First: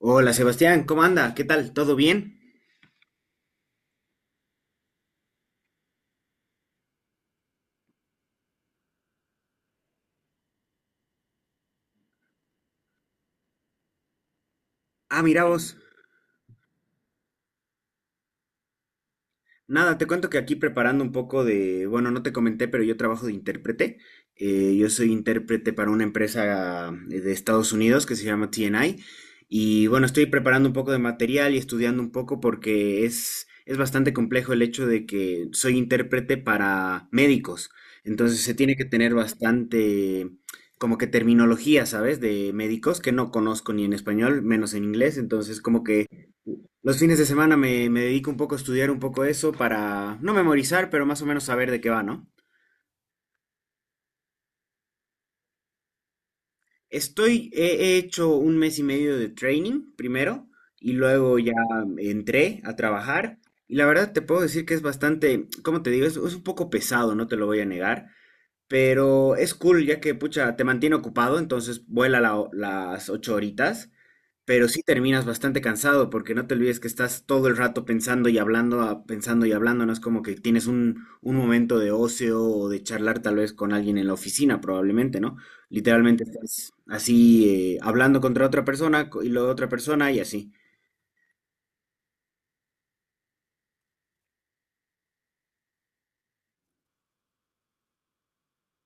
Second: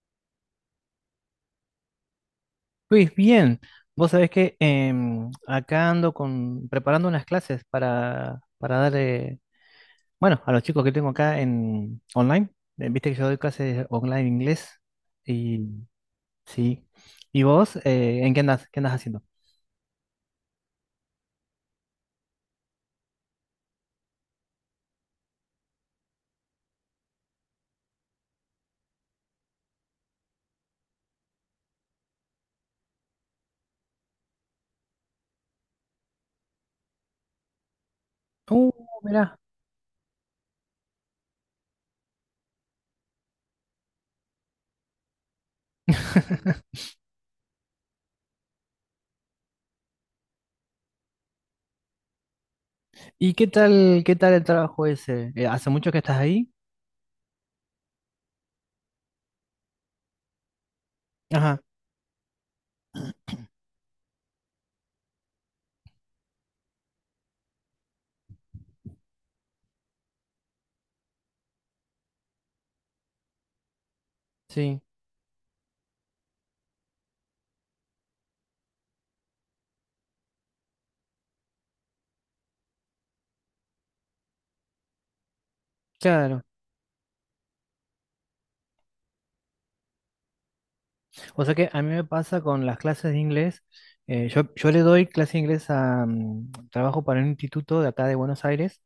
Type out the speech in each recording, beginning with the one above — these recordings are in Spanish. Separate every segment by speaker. Speaker 1: Hola Sebastián, ¿cómo anda? ¿Qué tal? ¿Todo bien?
Speaker 2: Luis, bien, vos sabés que acá ando preparando unas clases para dar, bueno, a los chicos que tengo acá en online. Viste que yo doy clases online en inglés
Speaker 1: Ah, mira
Speaker 2: y
Speaker 1: vos.
Speaker 2: sí. ¿Y vos, en qué andas? ¿Qué andas haciendo?
Speaker 1: Nada, te cuento que aquí preparando un poco de, bueno, no te comenté, pero yo trabajo de intérprete. Yo soy intérprete para una empresa de Estados Unidos que se llama TNI. Y bueno, estoy preparando un poco de material y estudiando un poco porque es bastante complejo el hecho de que soy intérprete para médicos. Entonces se
Speaker 2: Uh,
Speaker 1: tiene que tener
Speaker 2: mirá.
Speaker 1: bastante, como que terminología, ¿sabes? De médicos que no conozco ni en español, menos en inglés. Entonces como que los fines de semana me dedico un poco a estudiar un poco eso para no memorizar, pero más o menos saber de qué va, ¿no?
Speaker 2: ¿Y qué tal el trabajo ese? ¿Hace mucho que estás ahí?
Speaker 1: Estoy, he hecho un mes y medio de training primero y luego ya
Speaker 2: Ajá,
Speaker 1: entré a trabajar y la verdad te puedo decir que es bastante, ¿cómo te digo? Es un poco pesado, no te lo voy a negar, pero es cool ya que, pucha, te mantiene ocupado, entonces vuela las ocho horitas. Pero
Speaker 2: sí,
Speaker 1: sí terminas bastante cansado porque no te olvides que estás todo el rato pensando y hablando, ah, pensando y hablando, no es como que tienes un momento de ocio o de charlar tal vez con alguien en la oficina, probablemente, ¿no? Literalmente
Speaker 2: claro.
Speaker 1: estás así hablando contra otra persona y la otra persona y así.
Speaker 2: O sea que a mí me pasa con las clases de inglés. Yo le doy clase de inglés trabajo para un instituto de acá de Buenos Aires.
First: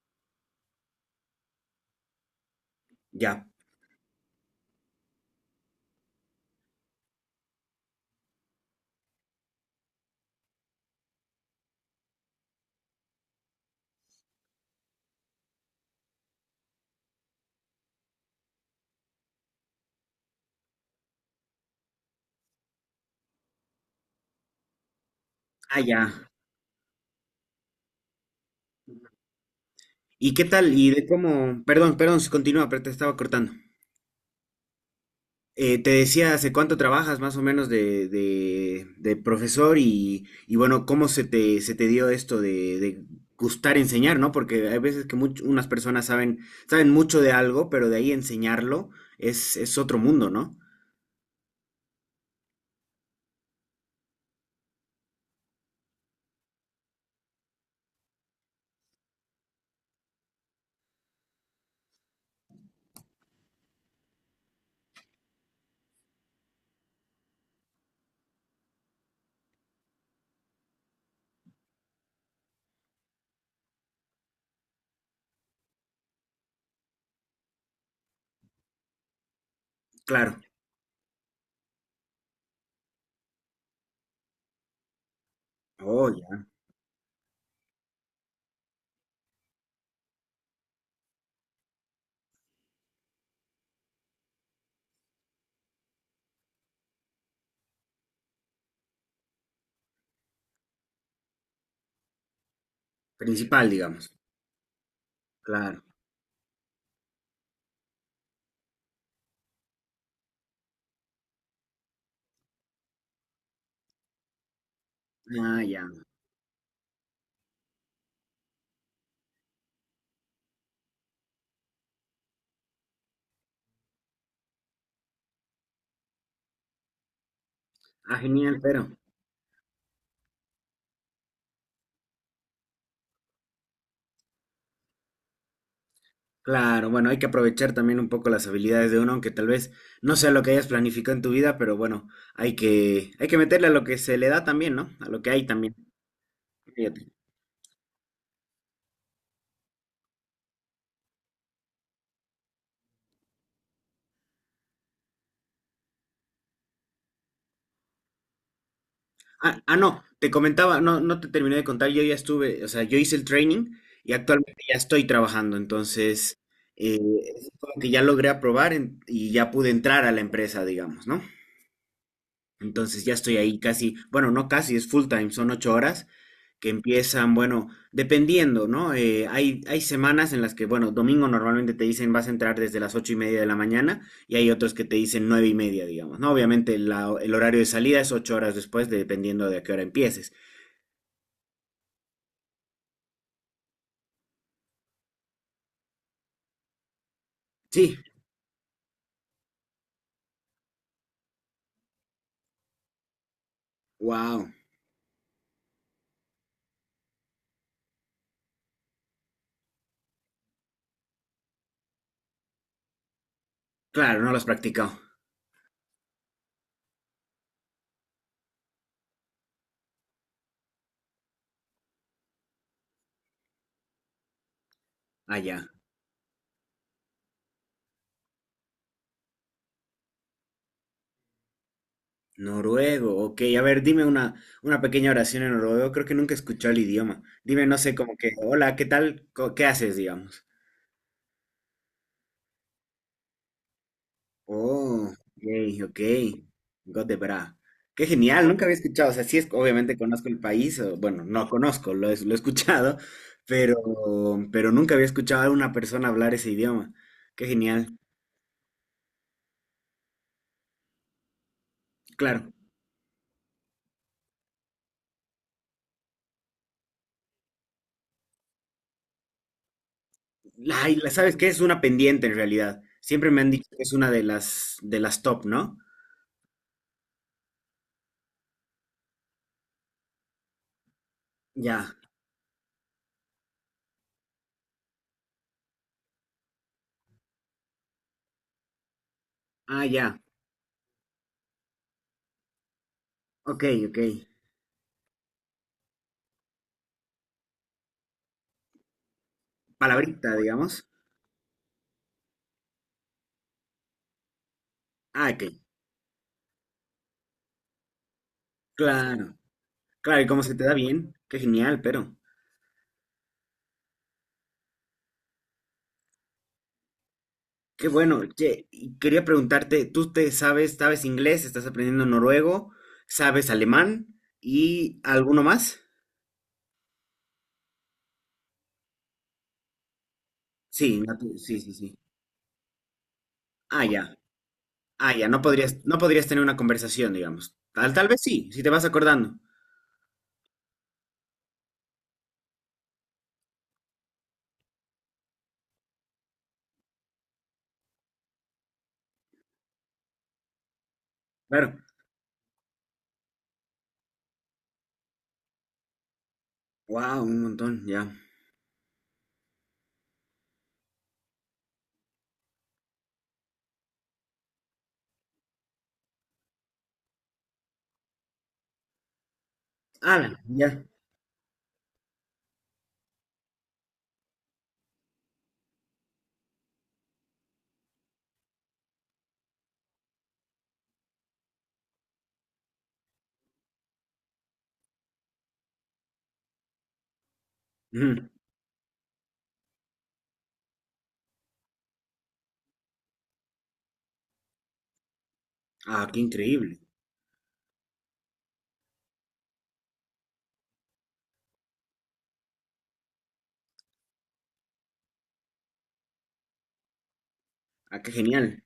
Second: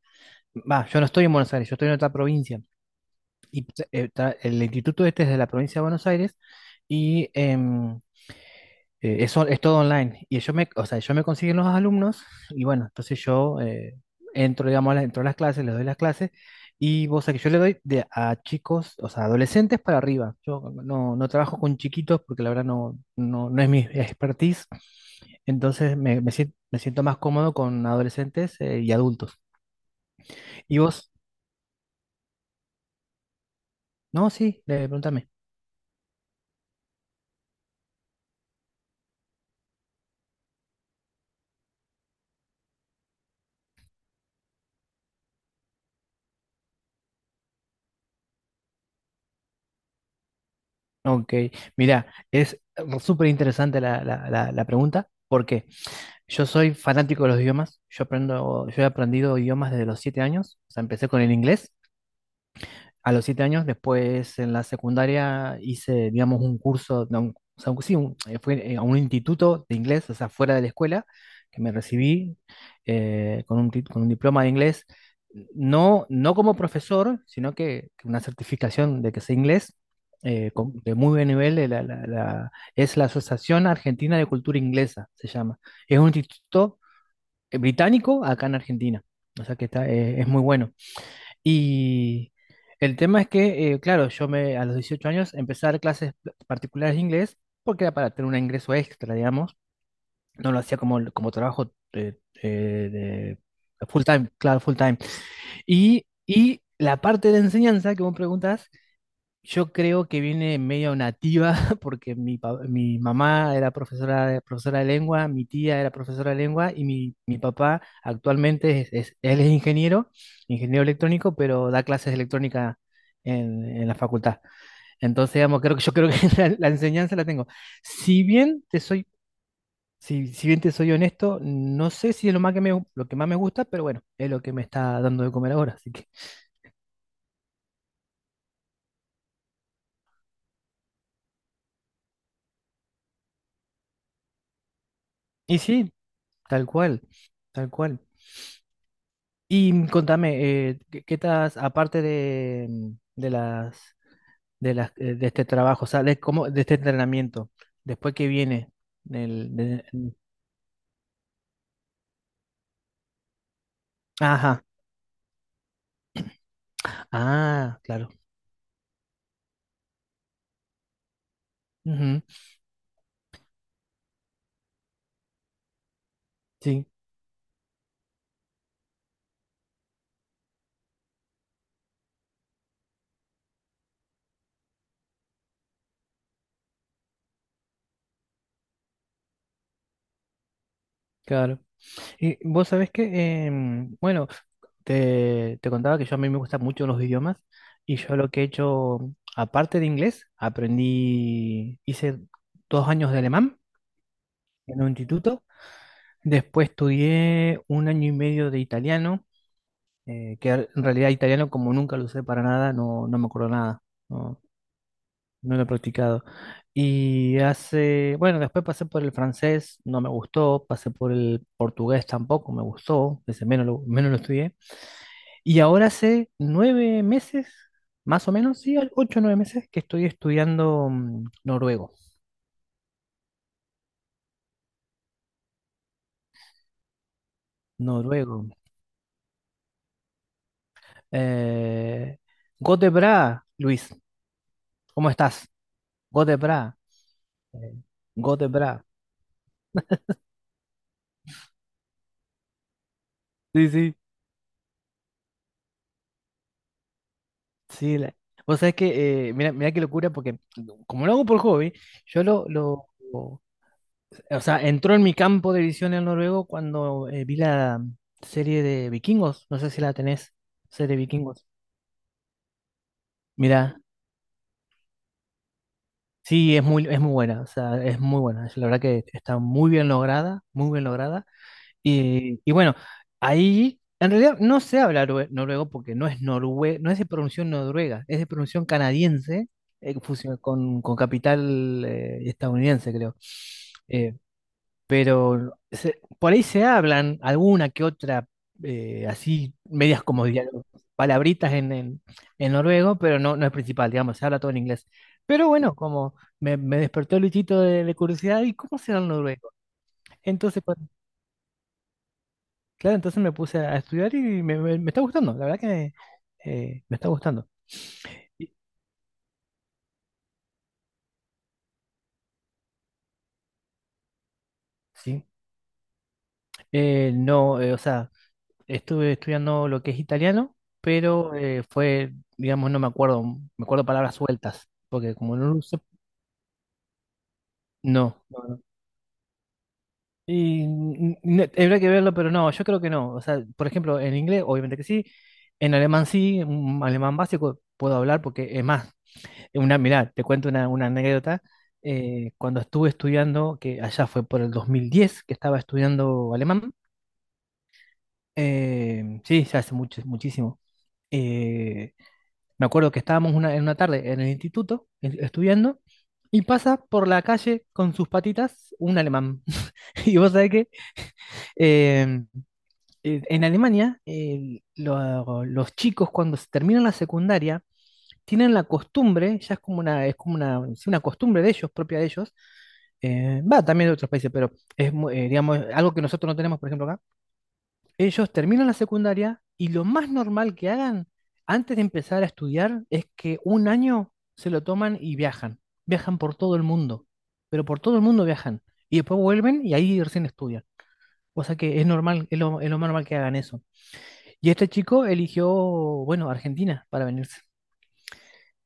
Speaker 2: Va, yo no estoy en Buenos Aires, yo estoy en otra provincia.
Speaker 1: Ya.
Speaker 2: Y el instituto este es de la provincia de Buenos Aires. Y eso es todo online. Y o sea, ellos me consiguen los alumnos y bueno, entonces yo entro, digamos, entro a las clases, les doy las clases y vos sabés que yo le doy a chicos, o sea, adolescentes para arriba. Yo no trabajo con chiquitos porque la verdad no es mi expertise.
Speaker 1: Ah,
Speaker 2: Entonces
Speaker 1: ya.
Speaker 2: me siento más cómodo con adolescentes y adultos.
Speaker 1: ¿Y qué tal?
Speaker 2: ¿Y
Speaker 1: ¿Y de
Speaker 2: vos?
Speaker 1: cómo? Perdón, perdón, continúa, pero te estaba cortando.
Speaker 2: No, sí, pregúntame.
Speaker 1: Te decía hace cuánto trabajas más o menos de profesor y bueno, cómo se te dio esto de gustar enseñar, ¿no? Porque hay veces que unas personas saben, saben mucho de algo, pero de ahí enseñarlo es otro mundo, ¿no?
Speaker 2: Ok, mira, es súper interesante la pregunta. ¿Por qué? Yo soy fanático de los idiomas. Yo he aprendido idiomas desde los 7 años. O sea, empecé con el inglés a los 7 años. Después en la secundaria hice, digamos, un curso, no, fui a un instituto de inglés, o sea, fuera de la escuela, que me recibí con con un diploma de inglés. No, no como profesor, sino que una certificación de que sé inglés
Speaker 1: Claro.
Speaker 2: de muy buen nivel. Es la Asociación Argentina de Cultura Inglesa, se llama. Es un
Speaker 1: Oh, ya.
Speaker 2: instituto británico acá en Argentina. O sea que es muy bueno. Y el tema es que, claro, yo a los 18 años empecé a dar clases particulares de inglés porque era para tener un ingreso extra, digamos. No lo hacía como trabajo
Speaker 1: Principal,
Speaker 2: de full
Speaker 1: digamos.
Speaker 2: time, claro, full time.
Speaker 1: Claro.
Speaker 2: Y la parte de enseñanza que vos preguntás yo creo que viene medio nativa, porque mi mamá era profesora, profesora de lengua, mi
Speaker 1: Ah,
Speaker 2: tía
Speaker 1: ya.
Speaker 2: era profesora de lengua y mi papá actualmente él es ingeniero, ingeniero electrónico, pero da clases de electrónica en la facultad. Entonces, digamos, creo que yo creo que la enseñanza la tengo.
Speaker 1: Ah,
Speaker 2: Si
Speaker 1: genial,
Speaker 2: bien te
Speaker 1: pero.
Speaker 2: soy, si, si bien te soy honesto, no sé si es lo más que lo que más me gusta, pero bueno, es lo que me está dando de comer ahora. Así que,
Speaker 1: Claro, bueno, hay que aprovechar también un poco las habilidades de uno, aunque tal vez no sea lo que hayas planificado en tu vida, pero bueno, hay que meterle a lo que se le da también, ¿no? A lo que hay
Speaker 2: y
Speaker 1: también.
Speaker 2: sí, tal cual,
Speaker 1: Fíjate.
Speaker 2: tal cual. Y contame, ¿qué estás, aparte de las, de este trabajo, o sea, de cómo, de este entrenamiento, después que viene, del,
Speaker 1: Ah,
Speaker 2: de-
Speaker 1: no,
Speaker 2: mm,
Speaker 1: te comentaba, no, no te terminé de contar, yo ya estuve, o sea, yo hice el training y actualmente
Speaker 2: ajá,
Speaker 1: ya estoy trabajando, entonces, eh, es como
Speaker 2: ah,
Speaker 1: que ya
Speaker 2: claro,
Speaker 1: logré aprobar y ya pude entrar a la empresa, digamos, ¿no?
Speaker 2: ujú,
Speaker 1: Entonces ya estoy ahí casi, bueno, no casi, es full time, son 8 horas que
Speaker 2: sí,
Speaker 1: empiezan, bueno, dependiendo, ¿no? Hay, hay semanas en las que, bueno, domingo normalmente te dicen vas a entrar desde las 8:30 de la mañana y hay otros que te dicen 9:30, digamos, ¿no? Obviamente el horario de salida es 8 horas después, dependiendo de a qué hora empieces.
Speaker 2: claro. Y vos sabés que, bueno, te contaba que yo a mí me gustan mucho los idiomas y
Speaker 1: Sí,
Speaker 2: yo lo que he hecho, aparte de inglés, hice 2 años de alemán
Speaker 1: wow,
Speaker 2: en un instituto. Después estudié un año y medio de italiano, que en realidad italiano como nunca lo usé para nada, no me acuerdo nada,
Speaker 1: claro, no lo
Speaker 2: no,
Speaker 1: has practicado.
Speaker 2: no lo he practicado. Y bueno, después pasé por el francés, no me gustó, pasé por el portugués tampoco me gustó, ese menos lo estudié.
Speaker 1: Allá,
Speaker 2: Y ahora hace 9 meses, más o menos, sí, 8 o 9 meses que estoy estudiando noruego.
Speaker 1: noruego, ok, a ver, dime una pequeña oración en noruego, creo que nunca he escuchado el idioma. Dime, no sé, como que,
Speaker 2: Noruego.
Speaker 1: hola, ¿qué tal? ¿Qué haces, digamos?
Speaker 2: Eh, Godebra, Luis,
Speaker 1: Oh,
Speaker 2: ¿cómo
Speaker 1: ok,
Speaker 2: estás?
Speaker 1: ok.
Speaker 2: Godebra.
Speaker 1: Got the Bra.
Speaker 2: Eh,
Speaker 1: Qué genial, nunca había
Speaker 2: Gotebra.
Speaker 1: escuchado. O sea, sí, obviamente conozco el país, o, bueno, no conozco, lo he escuchado,
Speaker 2: Sí,
Speaker 1: pero,
Speaker 2: sí,
Speaker 1: pero nunca había escuchado a una persona hablar ese idioma. Qué genial.
Speaker 2: sí. Vos sabés que, mira, mira qué locura, porque como lo hago por hobby, yo lo,
Speaker 1: Claro.
Speaker 2: lo, o sea, entró en mi campo de visión el noruego cuando vi la serie de Vikingos. No sé si la tenés,
Speaker 1: Ay,
Speaker 2: serie
Speaker 1: ¿sabes
Speaker 2: Vikingos.
Speaker 1: qué? Es una pendiente en realidad. Siempre me han dicho
Speaker 2: Mira,
Speaker 1: que es una de las top, ¿no?
Speaker 2: sí, es muy buena, o sea, es muy buena. La verdad que está muy bien lograda, muy bien lograda.
Speaker 1: Ya.
Speaker 2: Y bueno, ahí en realidad no se habla noruego porque no es de pronunciación noruega, es de pronunciación canadiense,
Speaker 1: Ah, ya.
Speaker 2: con capital estadounidense, creo.
Speaker 1: Ok, ok.
Speaker 2: Eh, pero por ahí se hablan alguna que otra, así, medias como
Speaker 1: Palabrita,
Speaker 2: diálogos,
Speaker 1: digamos.
Speaker 2: palabritas en noruego, pero no es principal, digamos, se habla todo en inglés.
Speaker 1: Ah, ok.
Speaker 2: Pero bueno, como me despertó el bichito de curiosidad, ¿y cómo será el
Speaker 1: Claro.
Speaker 2: noruego?
Speaker 1: Claro, y cómo se te
Speaker 2: Entonces,
Speaker 1: da bien. Qué genial, pero.
Speaker 2: Claro, entonces me puse a estudiar y me está gustando, la verdad que me está gustando.
Speaker 1: Qué bueno.
Speaker 2: Y-
Speaker 1: Che, y quería preguntarte, ¿tú sabes inglés, estás aprendiendo noruego, sabes alemán y
Speaker 2: Sí.
Speaker 1: alguno más?
Speaker 2: No, o sea, estuve estudiando lo que es italiano,
Speaker 1: Sí,
Speaker 2: pero
Speaker 1: sí, sí, sí.
Speaker 2: fue, digamos, no me acuerdo, me
Speaker 1: Ah,
Speaker 2: acuerdo
Speaker 1: ya.
Speaker 2: palabras sueltas,
Speaker 1: Ah,
Speaker 2: porque
Speaker 1: ya,
Speaker 2: como
Speaker 1: no
Speaker 2: no lo usé,
Speaker 1: podrías, no podrías tener una conversación, digamos. Tal
Speaker 2: no.
Speaker 1: vez
Speaker 2: No,
Speaker 1: sí,
Speaker 2: no.
Speaker 1: si te vas acordando.
Speaker 2: Y habría que verlo, pero no, yo creo que no. O sea, por ejemplo, en inglés, obviamente que sí, en alemán sí, un alemán básico puedo hablar porque es más. Mirá, te cuento una anécdota.
Speaker 1: Claro.
Speaker 2: Cuando estuve estudiando, que allá fue por el 2010 que estaba estudiando alemán,
Speaker 1: Wow, un montón, ya.
Speaker 2: sí, ya hace mucho, muchísimo. Eh, me acuerdo que estábamos en una tarde en el instituto estudiando y pasa por la calle con sus patitas un alemán. Y
Speaker 1: Ah,
Speaker 2: vos sabés que
Speaker 1: ya.
Speaker 2: eh, en Alemania los chicos cuando se terminan la secundaria tienen la costumbre, ya es como una, sí, una costumbre de ellos, propia de ellos, va también de otros países, pero digamos, algo que nosotros no tenemos, por ejemplo, acá.
Speaker 1: Ujú.
Speaker 2: Ellos terminan la secundaria y lo más normal que hagan antes de empezar a estudiar es que un año se lo toman y viajan.
Speaker 1: Ah, qué
Speaker 2: Viajan por todo el
Speaker 1: increíble.
Speaker 2: mundo, pero por todo el mundo viajan. Y después vuelven y ahí recién estudian. O sea que es normal, es lo más normal que hagan eso. Y este chico eligió, bueno, Argentina para venirse.
Speaker 1: Ah, qué genial.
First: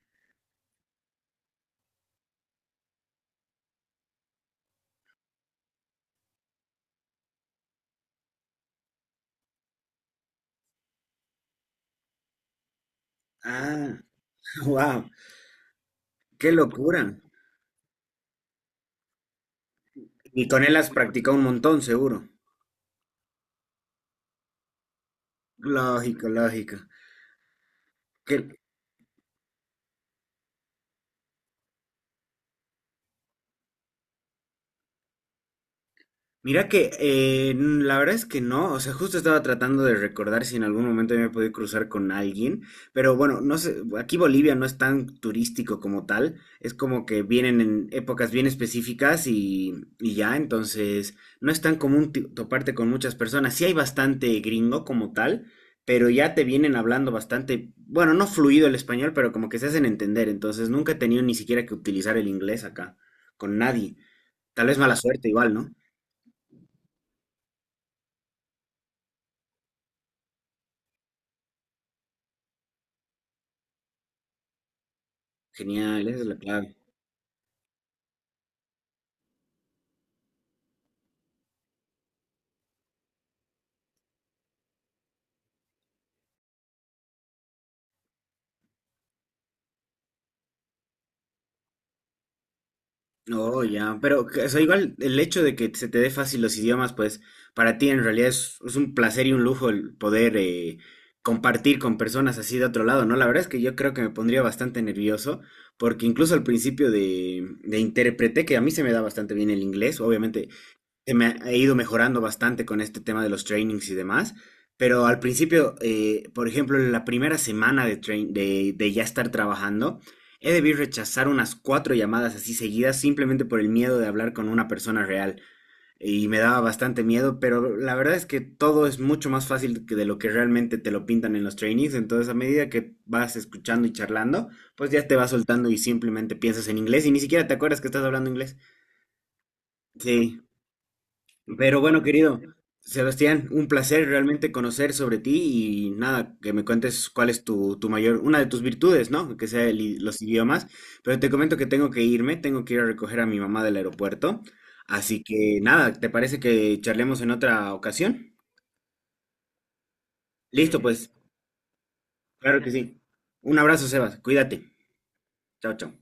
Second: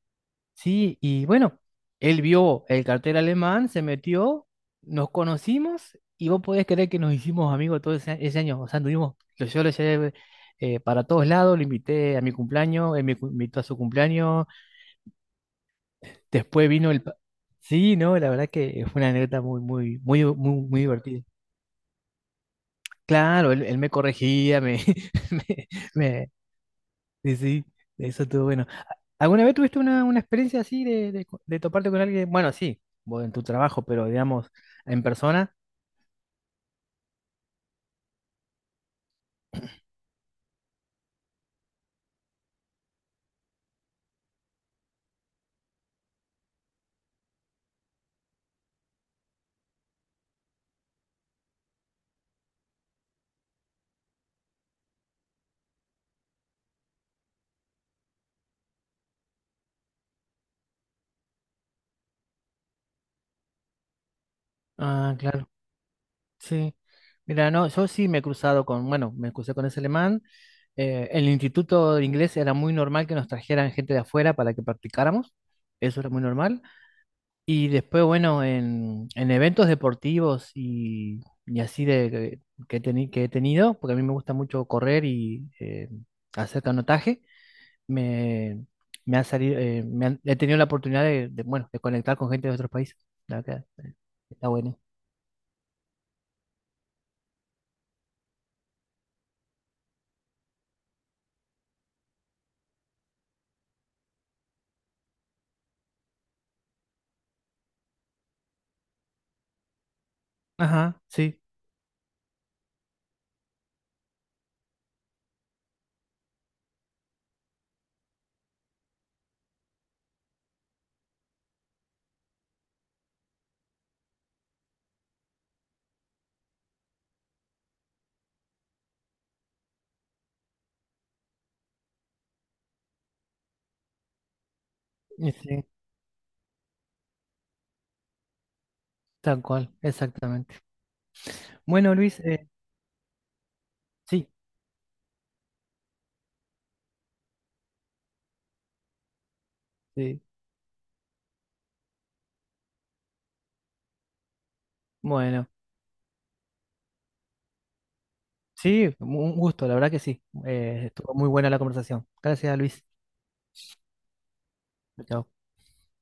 Speaker 2: Sí, y bueno, él vio el cartel alemán, se metió, nos conocimos y vos podés creer que nos hicimos amigos todo ese año. O sea, anduvimos, yo lo llevé para todos lados, lo invité a mi cumpleaños, él me invitó a su
Speaker 1: Ah,
Speaker 2: cumpleaños,
Speaker 1: wow, qué
Speaker 2: después vino el.
Speaker 1: locura.
Speaker 2: Sí, no, la verdad que fue una anécdota muy, muy, muy,
Speaker 1: Y
Speaker 2: muy,
Speaker 1: con él
Speaker 2: muy
Speaker 1: has
Speaker 2: divertida.
Speaker 1: practicado un montón, seguro.
Speaker 2: Claro, él me corregía,
Speaker 1: Lógico,
Speaker 2: me,
Speaker 1: lógico.
Speaker 2: Sí, sí, eso
Speaker 1: Qué,
Speaker 2: estuvo bueno. ¿Alguna vez tuviste una experiencia así de toparte con alguien? Bueno, sí, vos en tu trabajo, pero digamos, en persona.
Speaker 1: Mira que la verdad es que no, o sea, justo estaba tratando de recordar si en algún momento me he podido cruzar con alguien, pero bueno, no sé, aquí Bolivia no es tan turístico como tal, es como que vienen en épocas bien específicas y ya, entonces no es tan común toparte con muchas personas, sí hay bastante gringo como tal, pero ya te vienen hablando bastante, bueno, no fluido el español, pero como que se hacen entender, entonces nunca he tenido ni siquiera que utilizar el inglés acá, con nadie, tal vez mala
Speaker 2: Ah,
Speaker 1: suerte
Speaker 2: claro,
Speaker 1: igual, ¿no?
Speaker 2: sí. Mira, no, yo sí me he cruzado con, bueno, me crucé con ese alemán. En el instituto de inglés era muy normal que nos trajeran gente de afuera para que practicáramos. Eso
Speaker 1: Genial,
Speaker 2: era
Speaker 1: esa
Speaker 2: muy
Speaker 1: es la
Speaker 2: normal.
Speaker 1: clave.
Speaker 2: Y después, bueno, en eventos deportivos y así que he tenido, porque a mí me gusta mucho correr y hacer canotaje. me, me ha salido, he tenido la oportunidad bueno, de conectar con gente de otros países. La
Speaker 1: Oh,
Speaker 2: verdad,
Speaker 1: ya, pero
Speaker 2: está
Speaker 1: o sea,
Speaker 2: bueno.
Speaker 1: igual el hecho de que se te dé fácil los idiomas, pues para ti en realidad es un placer y un lujo el poder compartir con personas así de otro lado, ¿no? La verdad es que yo creo que me pondría bastante nervioso, porque incluso al principio de intérprete, que a mí se me da bastante bien el inglés, obviamente
Speaker 2: Ajá, sí,
Speaker 1: he ido mejorando bastante con este tema de los trainings y demás, pero al principio, por ejemplo, en la primera semana de ya estar trabajando, he debido rechazar unas cuatro llamadas así seguidas simplemente por el miedo de hablar con una persona real. Y me daba bastante miedo, pero la verdad es que todo es mucho más fácil que de lo que realmente te lo pintan en los trainings. Entonces, a medida que vas escuchando y charlando, pues ya te vas
Speaker 2: y sí,
Speaker 1: soltando y simplemente piensas en inglés y ni siquiera te acuerdas que estás hablando inglés.
Speaker 2: tal cual,
Speaker 1: Sí.
Speaker 2: exactamente.
Speaker 1: Pero
Speaker 2: Bueno,
Speaker 1: bueno,
Speaker 2: Luis,
Speaker 1: querido Sebastián, un placer
Speaker 2: sí,
Speaker 1: realmente conocer sobre ti y nada, que me cuentes cuál es tu, tu mayor, una de tus virtudes, ¿no? Que sea los
Speaker 2: sí,
Speaker 1: idiomas. Pero te comento que tengo que irme, tengo que ir a recoger a mi mamá del aeropuerto. Así
Speaker 2: bueno,
Speaker 1: que nada, ¿te parece que charlemos en otra ocasión?
Speaker 2: sí, un gusto, la verdad que sí.
Speaker 1: Listo,
Speaker 2: Eh,
Speaker 1: pues,
Speaker 2: estuvo muy buena la conversación. Gracias,
Speaker 1: claro que
Speaker 2: Luis.
Speaker 1: sí. Un abrazo, Sebas, cuídate.
Speaker 2: Chao.
Speaker 1: Chao, chao.